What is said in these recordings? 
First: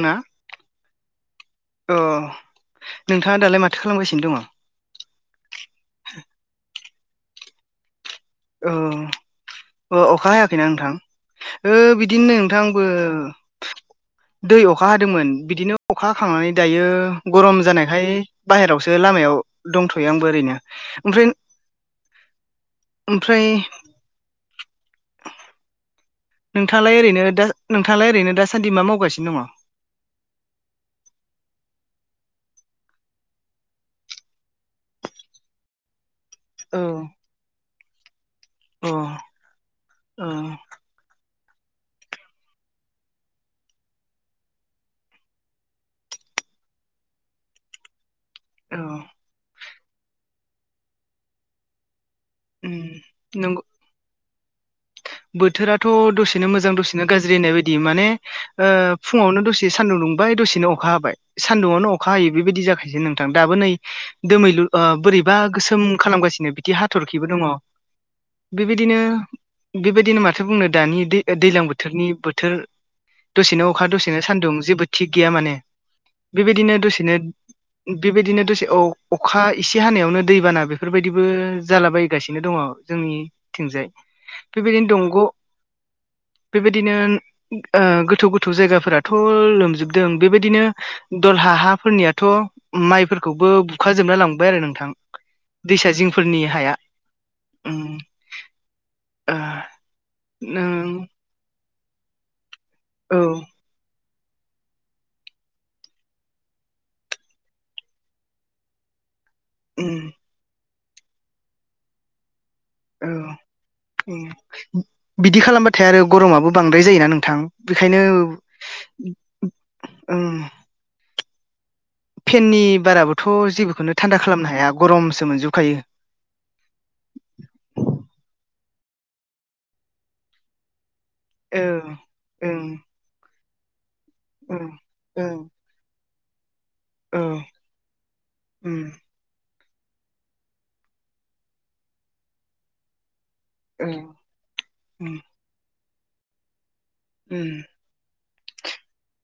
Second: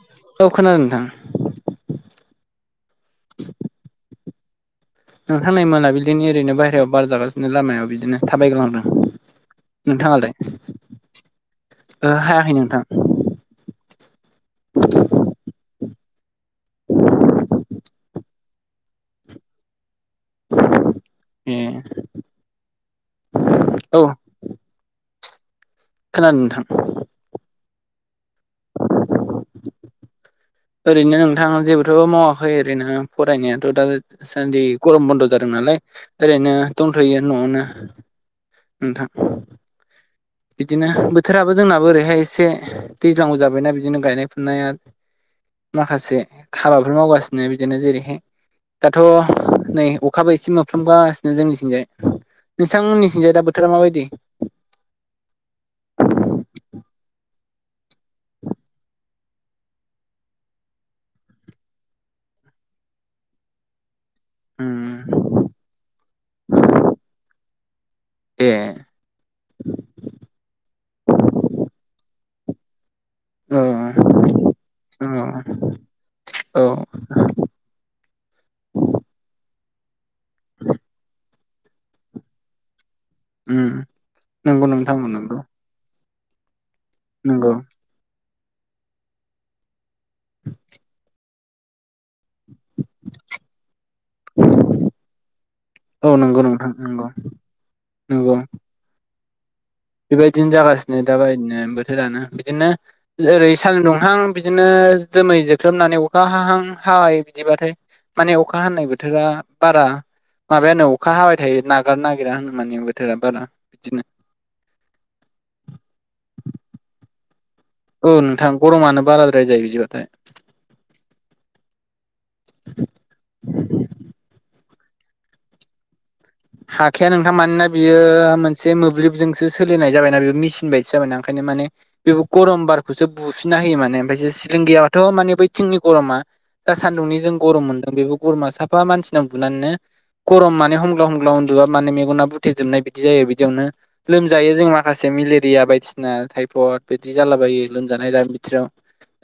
ना औ खोनादों नोंथां अ नोंथाङा दालाय माथो खालामगासिनो दङ नोंथां नै मोनाबिलिनि ओरैनो बाहहेरायाव बार जागासिनो लामायाव बिदिनो थाबायग्लांना ओ अखा हायाखैना नोंथां ओ बिदिनो नै नोंथां आंबो दै अखा हदोंमोन बिदिनो अखा हाखांनानै दायो गरम जानायखाय बाहेरावसो लामायाव दंथ'यो आंबो ओरैनो ओमफ्राय ए ओमफ्राय औ खोनादों नोंथां नोंथाङालाय ओरैनो दा नोंथाङालाय ओरैनो दासान्दि मा मावगासिनो दङ [inaudible] ओरैनो नोंथां जेबोथ'बो मावाखै ओरैनो फरायनायाथ' दा सानदै गरम बन्द जादों नालाय ओरैनो दंथ'यो न'आवनो औ नोंथां अ बिदिनो बोथोराबो जोंनाबो ओरैहाय एसे दैज्लांबो जाबायना बिदिनो गायनाय फुनाया माखासे हाबाफोर मावगासिनो बिदिनो जेरैहाय औ दाथ' नै अखाबो एसे मोफ्लामगासिनो जोंनिथिंजाय औ नोंथांमोननिथिंजाया नंगौ बोथोरा माबायदि बोथोराथ' दसेनो मोजां दसे नो गाज्रि होननाय बायदि माने ओ फुङावनो दसे सान्दुं दुंबाय दसेनो अखा हाबाय सान्दुआवनो अखा हायो बेबायदि जाखायो नोंथां दाबो नै दोमैलु ओ उम बोरैबा गोसोम खालामगासिनो बिथिं हाथरखिबो दङ ए बेबायदिनो बेबायदिनो माथो बुंनो दानि दै दैज्लां बोथोरनि बोथोर औ दसेनो अखा दसेनो सान्दुं जेबो औ थिग गैया माने औ बेबायदिनो दसेनो बेबायदिनो दसे अखा एसे हानायावनो दैबाना बेफोरबायदिबो जालाबाय गासिनो दङ जोंनि उम थिंजाय नंगौ नोंथां ओं नोंगौ बेबायदिनो ओ गोथौ गोथौ जायगाफोरा थ' लोमजोबदों बेबायदिनो दलहा हाफोरनिया थ' माइफोरखौबो बुखाजोबना लांबाय आरो नोंथां दैसा औ नंगौ जिंफोरनि नोंथां हाया नंगौ उम नंगौ ओ बेबायदिनो जागासिनो नों दाबायदिनो बोथोरानो बिदिनो औ ओरै सालुं दुंहां बिदिनो दोमै जोख्लोबनानै अखा हाहां हाबाय बिदिबाथाय माने अखा हानाय बोथोरा बारा उम माबायानो अखा हाबाय थायो नागार नागिरा होनो माने औ बोथोरा बारा बिदिनो बिदि खालामबाथाय आरो गरमाबो बांद्राय जायोना नोंथां बेखायनो औ नोंथां गरमानो बाराद्राय जायो बिदिबाथाय उम फेननि बाराबोथ' जेबोखौनो थान्दा खालामनो हाया गरमसो मोनजोबखायो हाखाया नोंथां मानोना बियो मोनसे मोब्लिबजोंसो सोलिनाय जाबायना बेयो मेचिन बायदिसो जाबायना ओंखायनो औ माने बेबो ओं गरमबारखौसो बुफिनना होयो माने ओमफ्राय ओं सिलिंगियाथ' माने ओं बैथिंनि गरमा दा सान्दुंनि औ जों गरम मोन्दों बेबो गरमा साफा उम मानसि बुनानैनो गरम मान हमग्ला हमग्ला उन्दुबा माने मेगना बु थेबजोबनाय बिदि जायो बिदियावनो औ लोमजायो जों माखासे उम मेलेरिया बायदिसिना थटाइफयड। बिदि उम जालाबायो लोमजानाय दानि बिथिराव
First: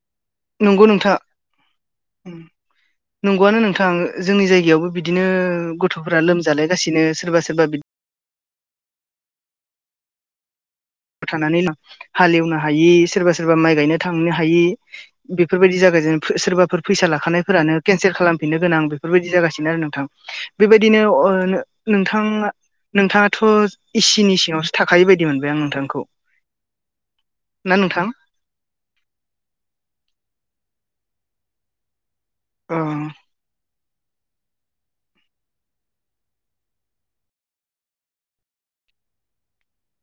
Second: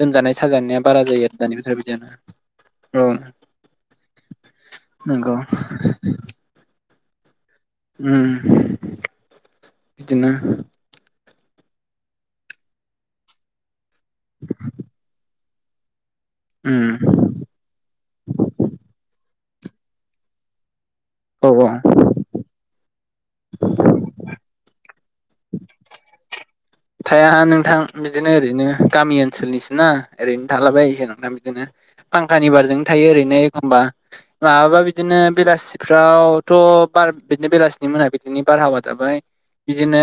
लोमजानाय साजानाया नंगौ बारा नोंथां जायो आरो दानि बिथोराव बिदिनो। उम नंगौआनो नोंथां जोंनि जायगायावबो बिदिनो नंगौ गथ'फोरा लोम जालायगासिनो सोरबा सोरबा बिदि उ बिदिनो। थानानै हालेवनो हायि सोरबा सोरबा माइ गायनो थांनो हायि बेफोरबायदि जागाय जेन सोरबाफोर फैसा उम लाखानायफोरानो केनसेल खालामफिननो गोनां बेफोरबायदि जागासिनो आरो नोंथां बेबायदिनो। औ औ नोंथा नोंथाङाथ' एसिनि सिङावसो थाखै बायदि मोनबाय आं नोंथांखौ। थाया नोंथां बिदिनो बिदिनो ओरैनो गामि ओनसोलनिसोना ओरैनो थालाबाय नों दा बिदिनो फांखानि अ बारजों थायो ओरैनो एखमबा माबाबा बिदिनो बेलासिफ्रावथ' बार बिदिनो बेलासिनि मोना बिदिनि बारहावा जाबाय। बिदिनो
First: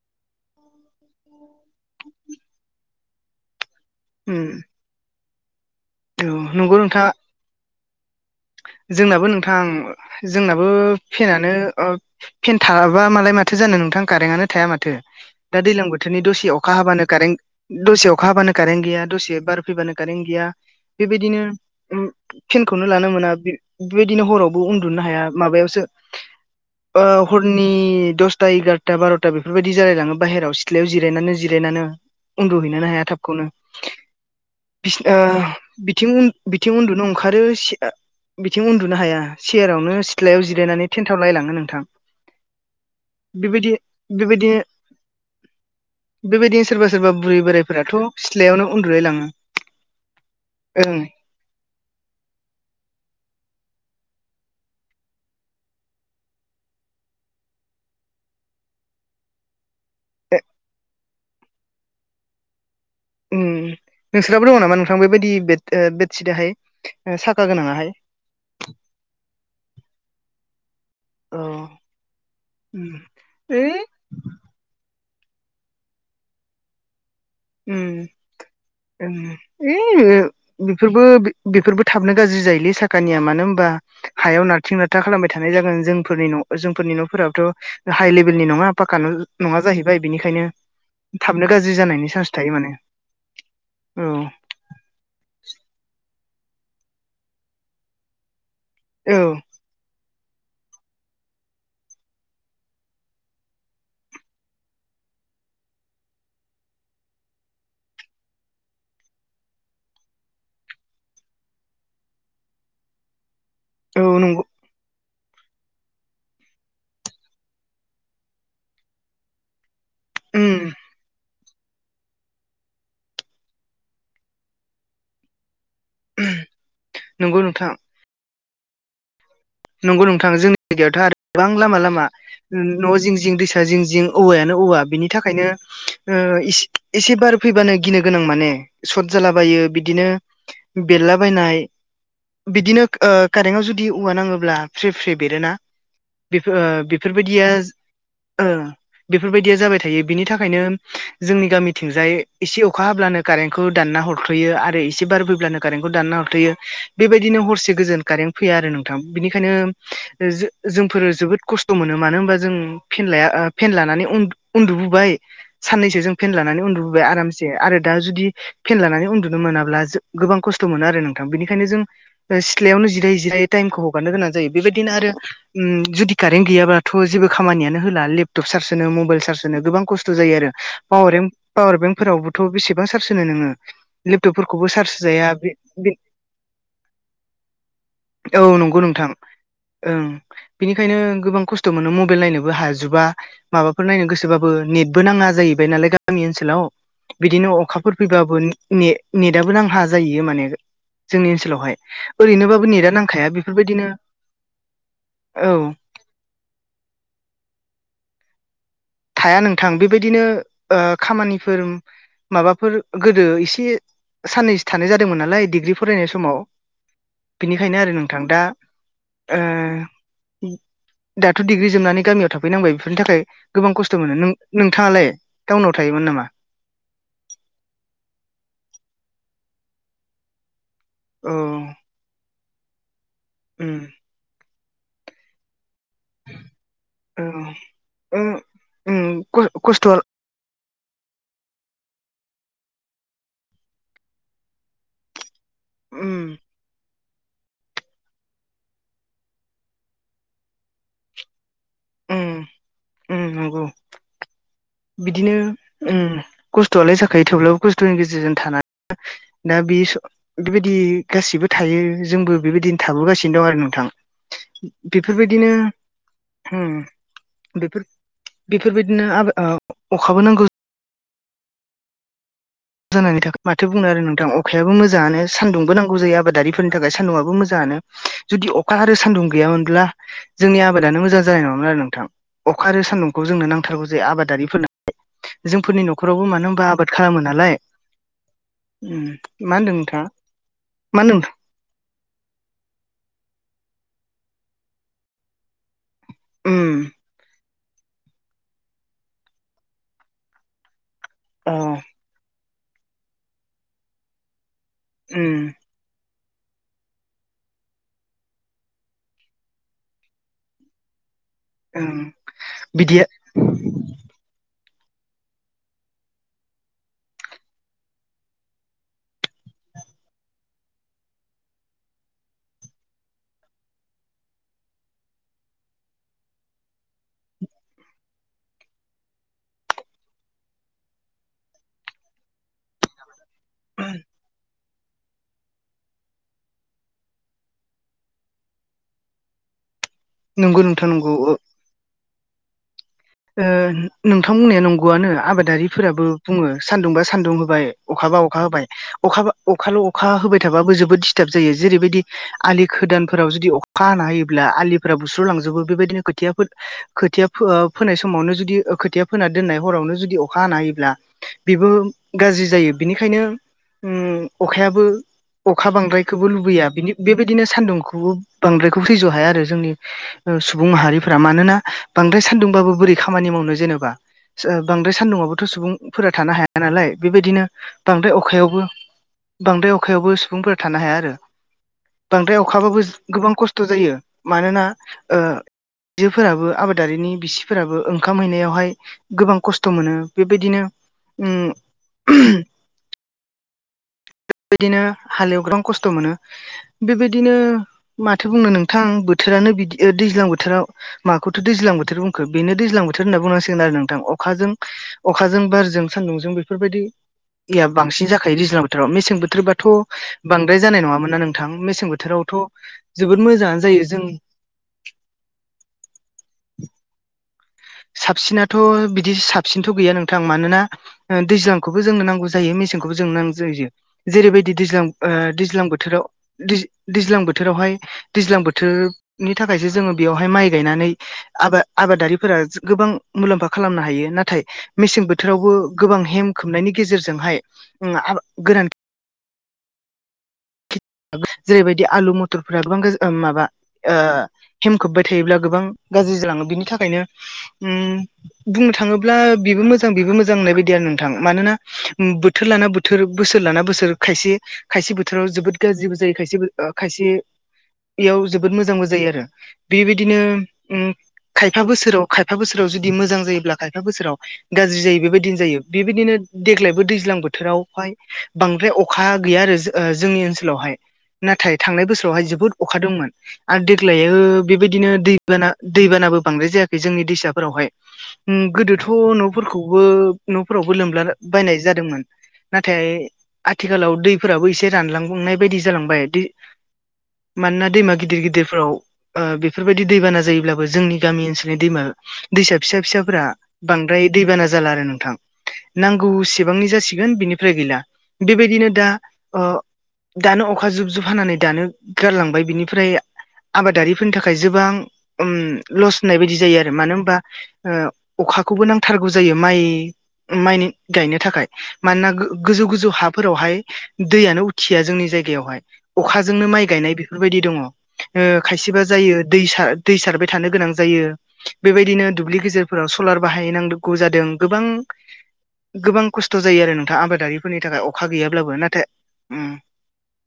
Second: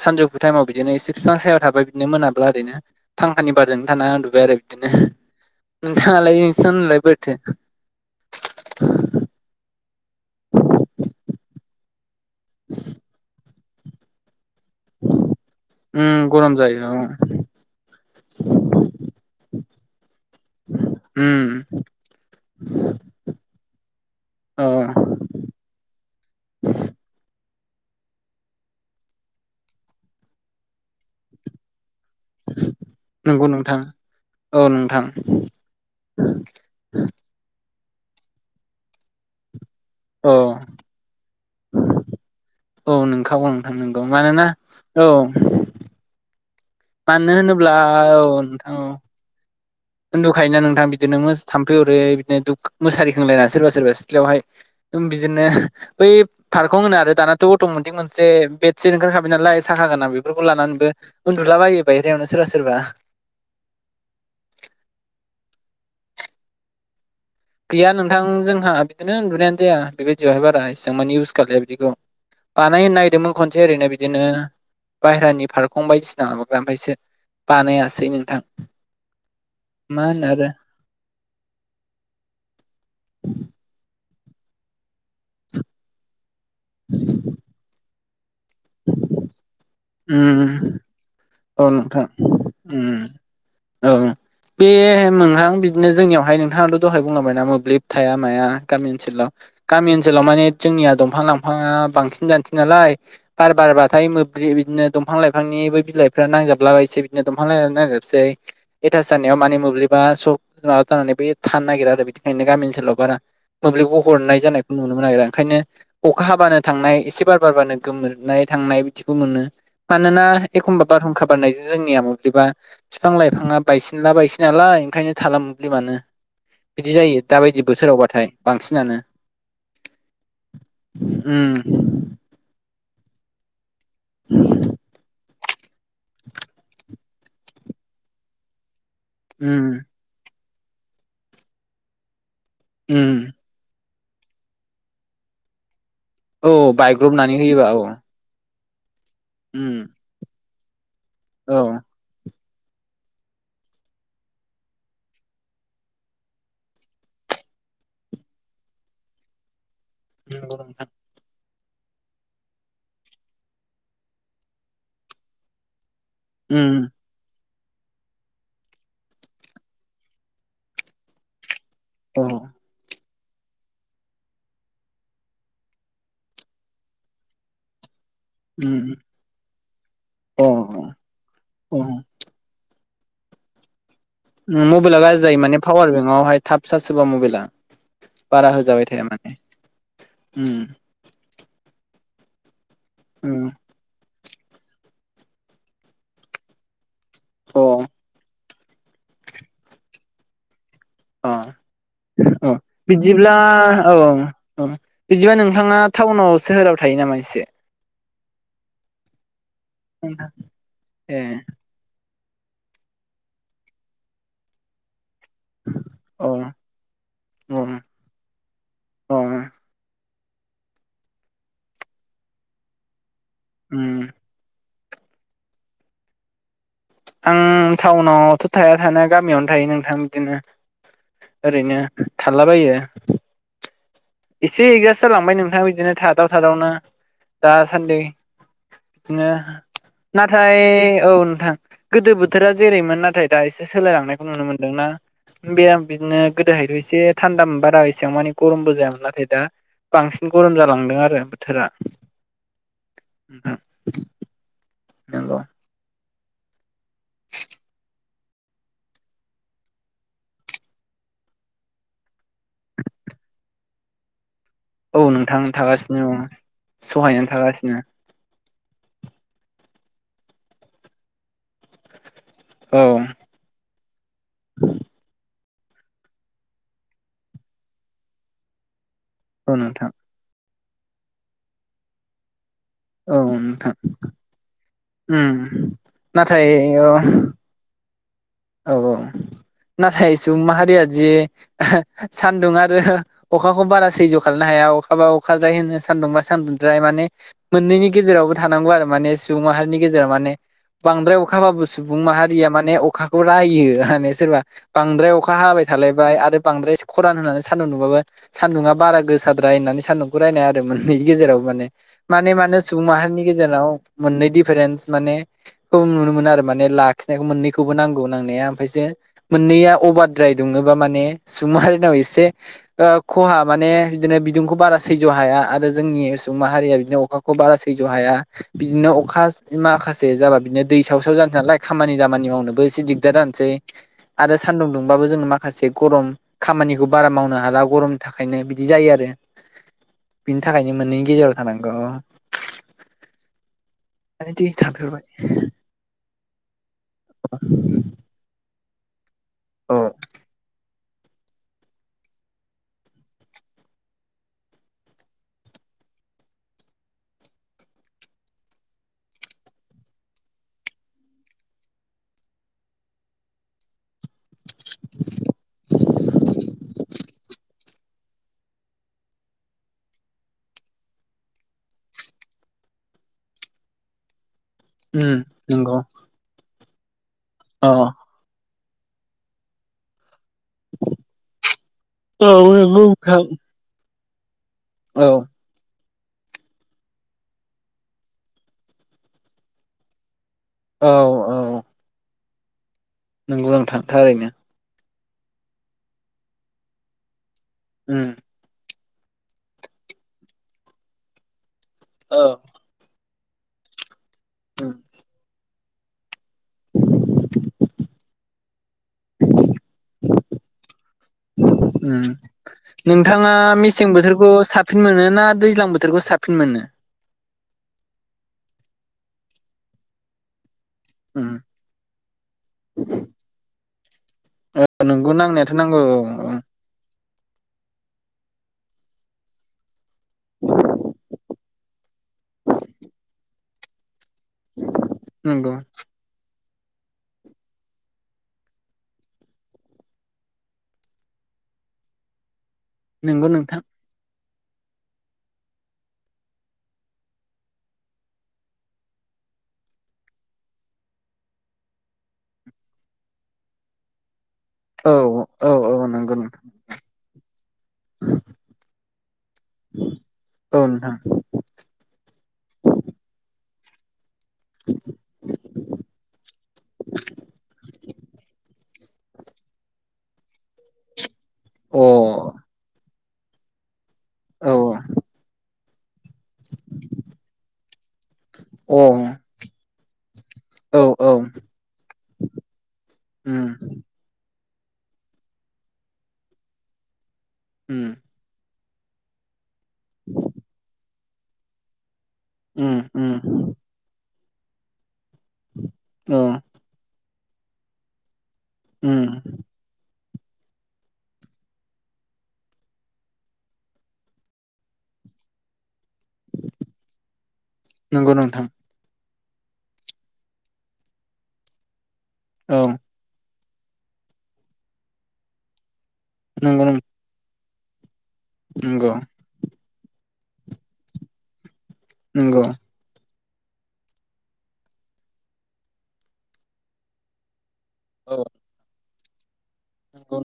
सानजौफु टाइमाव बिदिनो एसे फांसायाव थाबाय बिदिनो मोनाब्ला ओरैनो फांखानि बारजों थाना उन्दुबबाय उम आरो बिदिनो। औ नंगौ लायसानलाय नोंथाङा बेथो जोंनाबो नोंथां जोंनाबो फेनानो फेन थाबाबा मालाय मा माथो जानो नोंथां कारेन्टआनो थाया माथो दा दैज्लां उम बोथोरनि दसे गरम अखा जायो औ हाबानो कारेन्ट दसे अखा हाबानो कारेन्ट गैया दसे बारफैबानो कारेन्ट गोया। उम बेबायदिनो फेनखौनो लानो मोना बेबायदिनो हरावबो उन्दुनो हाया। माबायावसो ब [inaudible] हरनि दसथा एगारथा बार'था बेफोरबायदि जालायलाङो बाहेरायाव सिथ्लायाव जिरायनानै जिरायनानै उन्दुहैनोनो हाया थाबखौनो नंगौ नोंथां औ नोंथां बिं बिथिं उन्दुनो ओंखार आरो बिथिं उन्दुनो हाया सेयारावनो औ सिथ्लायाव जिरायनानै थेन्थाव लायलाङो नोंथां। औ नोंखागौ बेबायदि नोंथां नोंगौ मानोना बेबायदि औ। बेबायदिनो सोरबा सोरबा मानो बुरि होनोब्ला बोराइफोराथ' औ सिथ्लायावनो नोंथां औ उन्दुलायलाङो। उन्दुखायोना नोंथां बिदिनो थाम्फै हरै बिदिनो मुसारि खोंलायना सोरबा सोरबा सिथ्लायावहाय बिदिनो बै पार्कखौ होनो आरो दानाथ' अट'मेटिक मोनसे बे थेन ओंखारखाबाय नालाय साहा गाना ए- बेफोरखौ लानानैबो उन्दुलाबायो बायह्रायावनो सोरबा सोरबा नोंसोराबो दङ नामा नोंथां? बेबायदि बेडशिटहाय साखा गोनां। गैया नोंथां जोंहा बिदिनो उन्दुनायानो जाया बेबायदियावहाय बारा इसेबां माने अ इउस खालाया बिदिखौ। उम। बानायनो नागिरदोंमोन खनसे ओइ ओरैनो बि बिदिनो बाहेरानि फारखं बायदिसिना माबाग्रा ओमफ्रायसो बानायासै नोंथां मा होनो [unintelligible] आरो बेफोरबो बेफोरबो थाबनो गाज्रि जायोलै साखानिया मानो होमबा हायाव नारथिं नारथा खालामबाय थानाय जागोन जोंफोरनि न' जोंफोरनि न'फोराबथ' हाइ लेभेलनि नङा पााखान नङा जाहै उम। थाबनो औ गाज्रि नोंथां जानायनि चान्स थायो माने उम औ औ। बे मोनोंहां बिदिनो जोंनियावहाय नोंथाङाथ' दहाय बुंलांबायना मोब्लिब थाया माया। गामि औ ओनसोलाव गामि ओनसोलाव माने जोंनिया दंफां लाांफाङा बांसिन जानोसै नालाय। बार बारबाथाय मोब्लि बिदिनो दंफां लाइफांनिबो बिलाइ बे नांजाबलाबायसै बिदिनो दंफां लाय नांजोबसै एटास्ास जानायाव मानिे मोब्लिबा साबा जानानै बे थानो नागिरा आरो बिनिखायनो गामि ओनसोलाव बारा मोब्लिबखौ औ हरनाय नंगौ जानायखौ नुनो मोनो आरो ओंखायनो अखा हाबानो थांनाय एसे बार बारबानो गोमोरनाय थांनाय बिदिखौ मोनो मानोना उम एखमबा बारहुंखा बारनायजों जोंनिया मोब्लिबा बिफां लाइफाङा बायसिनला बायसि नालाय ओंखायनो थाला मोब्लिबानो बिदि जायो नंगौ दाबायदि नोंथां बोथोरावबाथाय बांसिनानो नंगौ नोंथां जोंनि जायगायावथ' आरो गोबां उम लामा लामा न' जिं जिं दै जिं जिं औवायानो औवा बिनि थाखायनो ओ एसे एसे बार फैबानो गिनो गोनां माने सर्ट उम जालाबायो बिदिनो बेरलाबायनाय बिदिनो उम कारेन्टाव जुदि औवा नाङो ब्ला फ्रि फ्रि बेरोना औ बेफोर ओ बायग्रबनानै बेफोरबायदिया होयोबा औ ओ बेफोरबायदिया उम जाबाय थायो बिनि थाखायनो जोंनि औ गामिथिंजाय एसे अखा हाब्लानो कारेन्टखौ दानना हरथ'यो आरो एसे बारबोैब्लानो कारेन्टखौ दानना हरथ'यो बेबायदिनो हरसे गोजोन कारेन्ट फैया आरो नोंथां बिनिखायनो जो नंगौ नोंथां जोंफोर जोबोद खस्थ' मोनो मानो होनबा जों फेन लाया फेन लानानै उन्दु उन्दुबोबाय साननैसो जों फेन लानानै उम उन्दबोबाय आराम से आरो दा जुदि फेन लानानै उन्दुनो मोनाब्ला गोबां खस्थ' मोनो आरो नोंथां बेनिखायनो जों औ उम सिथ्लायावनो जिरायै जिरायै टाइमखौ बानो गोनां जायो बेबायदिनो आरो उम जुदि कारेन्ट गैयाबाथ' जेबो खामानियानो होला ले टप चार्ज होनो मबाइल चार्ज होनो गोबां खस्थ' जायो अ आरो पाव पावार बेंकफोरावबो थ' बेसेबां सार्स होनो नोङो लेपटपफोरखौबो चार्ज मबाइला गाज्रि होजाया जायो बे माने पावार बे बेंकवहाय थाब चार्ज होबा मबाइला औ बारा नंगौ होजाबाय थाया नोंथां माने ओं उम बेनिखायनो गोबां खस्थ मोनो मबाइल नायनोबो हाजोबा उम माबा फोर नायनो गोसोबाबो नेटबो नाङा जाहैबाय नालाय गामि ओनसोलाव बिदिनो अखाफोर फैबाबो ने ने नेटाबो नांहा जाहैयो माने जोंनि अ ओनसोलावहाय ओरैनोबाबो नेटआ नांखाया आ बेफोरबायदिनो औ ओं बिदिबा औ नोंथाङा टाउनाव सोहोराव थायो नामा एसे थाया नोंथां बेबायदिनो ओ ए खामानिफोर माबाफोर गोदो एसे साननैसो थानाय जादोंमोन नालाय डिग्रि फरायनाय अ समाव अ बिनिखायनो आरो नोंथां दा अ ओ दाथ' डिग्रि जोबनानै गामियाव थाफैनांबाय बेफोरनि थाखाय गोबां खस्थ' उम मोनो नों नोंथाङालाय टाउनाव थायोमोन नामा आं टाउनावथ' थाया थानाया गामियावनो थायो नोंथां बिदिनो औ ओरैनो थारलाबायो उम एसे एगजास्ट जालांबाय नोंथाङा बिदिनो थादाव थादावनो औ दासान्दि उम उम बिदिनो खस्थ'आ नाथाय औ नोंथां गोदो बोथोरा जेरैमोन नाथाय दा एसे सोलायलांनायखौ नुनो मोनदोंना बे आं उम बिदिनो गोदोहायथ' एसे थान्दा बारा एसेबां मानि गरमबो जाया नाथाय दा बांसिन गरम जालांदों आरो बोथोरा उम उम नंगौ [unintelligible] बिदिनो खस्थ'आलाय जाखायो थेवब्लाबो खस्थ'नि गेजेरजों थाना दा बि स बेबायदि गासिबो थायो जोंबो बेबायदिनो थाबोगासिनो दं आरो नोंथां औ नोंथां बेफोरबायदिनो थागासिनो सहायनानै थागासिनो बेफोर बेफोरबायदिनो [unintelligible] अखाबो नांगौ औ जानायनि थाखा माथो बुंनो आरो नोंथां अखायाबो मोजाङानो सान्दुंबो नांगौ जायो आबादारिफोरनि थाखाय सान्दुङाबो मोजाङानो जुदि अखा आरो सान्दुं औ गैयामोनब्ला नोंथां जोंनि आबादानो मोजां जानाय नङामोन आरो नोंथां अखा आरो औ सान्दुंखौ जोंनो नोंथां नांथारगौ जायो आबादारिफोरनो उम जोंफोरनि न'खरावबो नाथाय मानो होनबा आबाद खालामो नालाय औ औ उम मा होनदों नोंथाङा नाथाय सुबुं माहारिया मा जि होनदों सान्दुं आरो अखाखौ बारा सैज' खालामनो हाया अखाबा अखाद्राय होनो सान्दुंबा सान्दुंद्राय उम माने। मोननैनि गेजेरावबो थानांगौ आरो माने सुबुं माहारिनि गेजेराव माने। बांद्राय अखा अ हाबाबो सुबुं माहारिया माने अखाखौ रायो माने सोरबा बांद्राय अखा उम हाबाय। थालायबाय आरो बांद्रायसे खरान होननानै सान्दुं दुंबाबो सान्दुंआ बारा गोसाद्राय होननानै सान्दुंखौ रायनाय मोनैनि गेजेराव माने ओं माने मानो सुबुं बिदिया माहारिनि गेजेराव मोननै दिफारेन्स माने खौ नुनो मोनो आरो माने लाखिनायखौ मोननैखौबो नां गौ नांनाया ओमफ्रायसो मोननैया अभारद्राय दुङोबा माने सुबुं माहारिनाव एसे ओ खहा माने बिदिनो बिदुंखौ बारा सैज्य हाया आरो जोंनि सुबुं माहारिया बिदिनो अखा बारा सैज'हाया। बिदिनो अखा माखासे जाबा बिदिनो दै साव साव जानो नालाय खामानि दामानि मावनो। बो एसे दिगदार जानोसै आरो सानदुं दुंबाबो जोङो माखासे गरम खामानिखौ बारा मावनो हाला गरमनि थाखायनो बिदि जायो आरो। बिनि नंगौ थाखायनो नोंथां मोननैनि नंगौ गेजेराव थानांगौ औ। ओ नोंथां बुंनाया नंगौआनो आबादारि फोराबो बुङो सानदुं बा सान्दुं होबाय अखाबा अखा होबाय अखाबा अखाल' औ अखा होबाय थाबाबो दिसटाब जायो। जेरैबायदि आलि खोदानफोराव जुदि अखा हाना होयोब्ला आलिफोरा बुस्रुलांजोबो बेबायदिनो खोथियाफोर खोथिया फो-फोनाय समावनो जुदि खोथिया फोना दोननाय हरावनो जुदि अखा हाना होयोब्ला बेबो गाज्रि जायो बेनिखायनो ओम अखायाबो अखा बांद्रायखोबो लुबैया बिनि बेबायदिनो सान्दुंखौबो। बांद्रायखौ सैज' हाया आरो जोंनि ओ सुबुं माहारिफोरा मानोना बांद्राय सान्दुं बाबो बोरै खामानि मावनो जेनेबा बांद्राय उम सान्दुंङआबोथ' सुबुं नंगौ फोरा थानो हाया नालाय बेबायदिनो अ बांद्राय अखायावबो बांद्राय अखायावबो सुबुंफोरा थानो हाया आरो औ बांद्राय नंगौ अखाबाबो नोंथां गोबां खस्थ' जायो मानोना औ ओ आइजोफोराबो आबादारिनि बिसि फोराबो ओंखाम हैनायावहाय गोबां खस्थ' मोनो बेबायदिनो औ उम ओ। [unintelligible] नोंगौ नोंथां थारैनो। बेबायदिनो हालेव गोबां खस्थ' मोनो बेबायदिनो उम माथो बुंनो नों गोजां बोथोरानो बिदि ओ दैज्लां बोथोराव माखौथ' दैज्लां बोथोर औ बुंखो। बेनो दैज्लां बो होनना बुंनांसिगोन आरो नोंथां अखाजों उम अखाजों बारजों सान्दुंजों बेफोरबायदि या बांसिन जाखायो दैज्लां बोथोराव मेसें बोथोरबाथ' बांद्राय जानाय नङामोना नोंथां। मेसें उम बोथोरावथ' जोबोद नोंथाङा मोजाङानो जायो। मेसें जों बोथोरखौ साबसिन मोनो ना दैज्लां बोथोरखौ साबफिन मोनो? साबसिनाथ' बिदि साबसिनथ' गैया नोंथां। मानोना ओ उम दैज्लांखौबो जोंनो नांगौ जायो। मेसेंखौबो जोंनो नांगौ जायो जेरैबायदि दैज्लां ओ नंगौ नांनायाथ' दैज्लां नांगौ औ बोथोराव औ दै दैज्लां बोथोरावहाय दैज्लां बोथोरनि थाखायसो जोङो बेयावहाय माइ गायनानै आबा आबादारिफोरा गोबां मुलाम्फा खालामनो हायो नाथाय मेसें बोथोरावबो नंगौ गोबां हेम खोबनायनि गेजेरजोंहाय ओम गोरान थि जेरैबायदि आलु मथरफोरा गोबां गोज--ओं नंगौ माबा। नोंथां ओ हेमखोबबाय थायोब्ला गोबां गाज्रि जालाङो। बिनि थाखायनो उम [inaudible] बुंनो थाङोब्ला बेबो मोजां बेबो मोजां मोननाय बायदि आरो नोंथां मानोना बो बोथोर लाना बोथोर बोसोर लाना बोसोर खायसे खायसे औ बोथोराव औ जोबोद औ गाज्रिबो जायो। नंगौ खायसे नोंथां ओ खायसे इयाव जोबोद मोजांबो जायो आरो बेबायदिनो औ उम। नोंथां खायफा बोसोराव खायफा बोसोराव जुदि मोजां जायोब्ला खायफा बोसोराव गाज्रि जायो बेबायदिनो जायो बेबायदिनो देग्लायबो दैज्लां बोथोरावहाय बांद्राय अखा गैया आरो जोंनि ओनसोलावहाय नाथाय अ थांनाय औ बोसोरावहाय जोबोद अखा दंमोन आरो देग्लायो औ बेबायदिनो दैबाना दैबानाबो बांद्राय जायाखै जोंनि दैसाफोरावहाय गोदोथ' न'फोरखौबो न'फोरावबो अ औ लोमला औ बायनाय जादोंमोन नाथाय उम आथिखालाव दै फोराबो एसे रानलांनाय बायदि जालांबाय मानोना उम दैमा गिदिर गिदिरफोराव बेफोरबायदि दैबाना जायोब्लाबो जोंनि गामि ओनसोलनि दैमा दैसा उम फिसा फिसाफोरा उम बांद्राय दैबाना जाला आरो नोंथां नांगौ औ एसेबांनि जासिगोन बिनिफ्राय गैला बेबायदिनो दा उम दानो अखा जुब जुब हानानै दानो गारलांबाय बिनिफ्राय आबादारिफोरनि थाखाय गोबां लस होननाय बायदि जायो मानो होनबा नंगौ नोंथां अखाखौबो नांगौ [unintelligible] थारगौ जायो माइ माइ गायनो थाखाय मानोना औ गोजौ गोजौ हाफोरावहाय दैयानो उथिया जोंनि जायगायावहाय अखाजोंनो नंगौ माइ गायनाय बेफोरबायदि दङ खायसेबा नंगौ जायो दै दै सारबाय थानो गोनां जायो बेबायदिनो दुब्लि नंगौ गेजेर फोराव सलार बाहायनांगौ जादों गोबां गोबां खस्थ' जायो आरो नोंथाङा आबादारि फोरनि थाखाय अखा औ गैयाब्लाबो नाथाय [inaudible]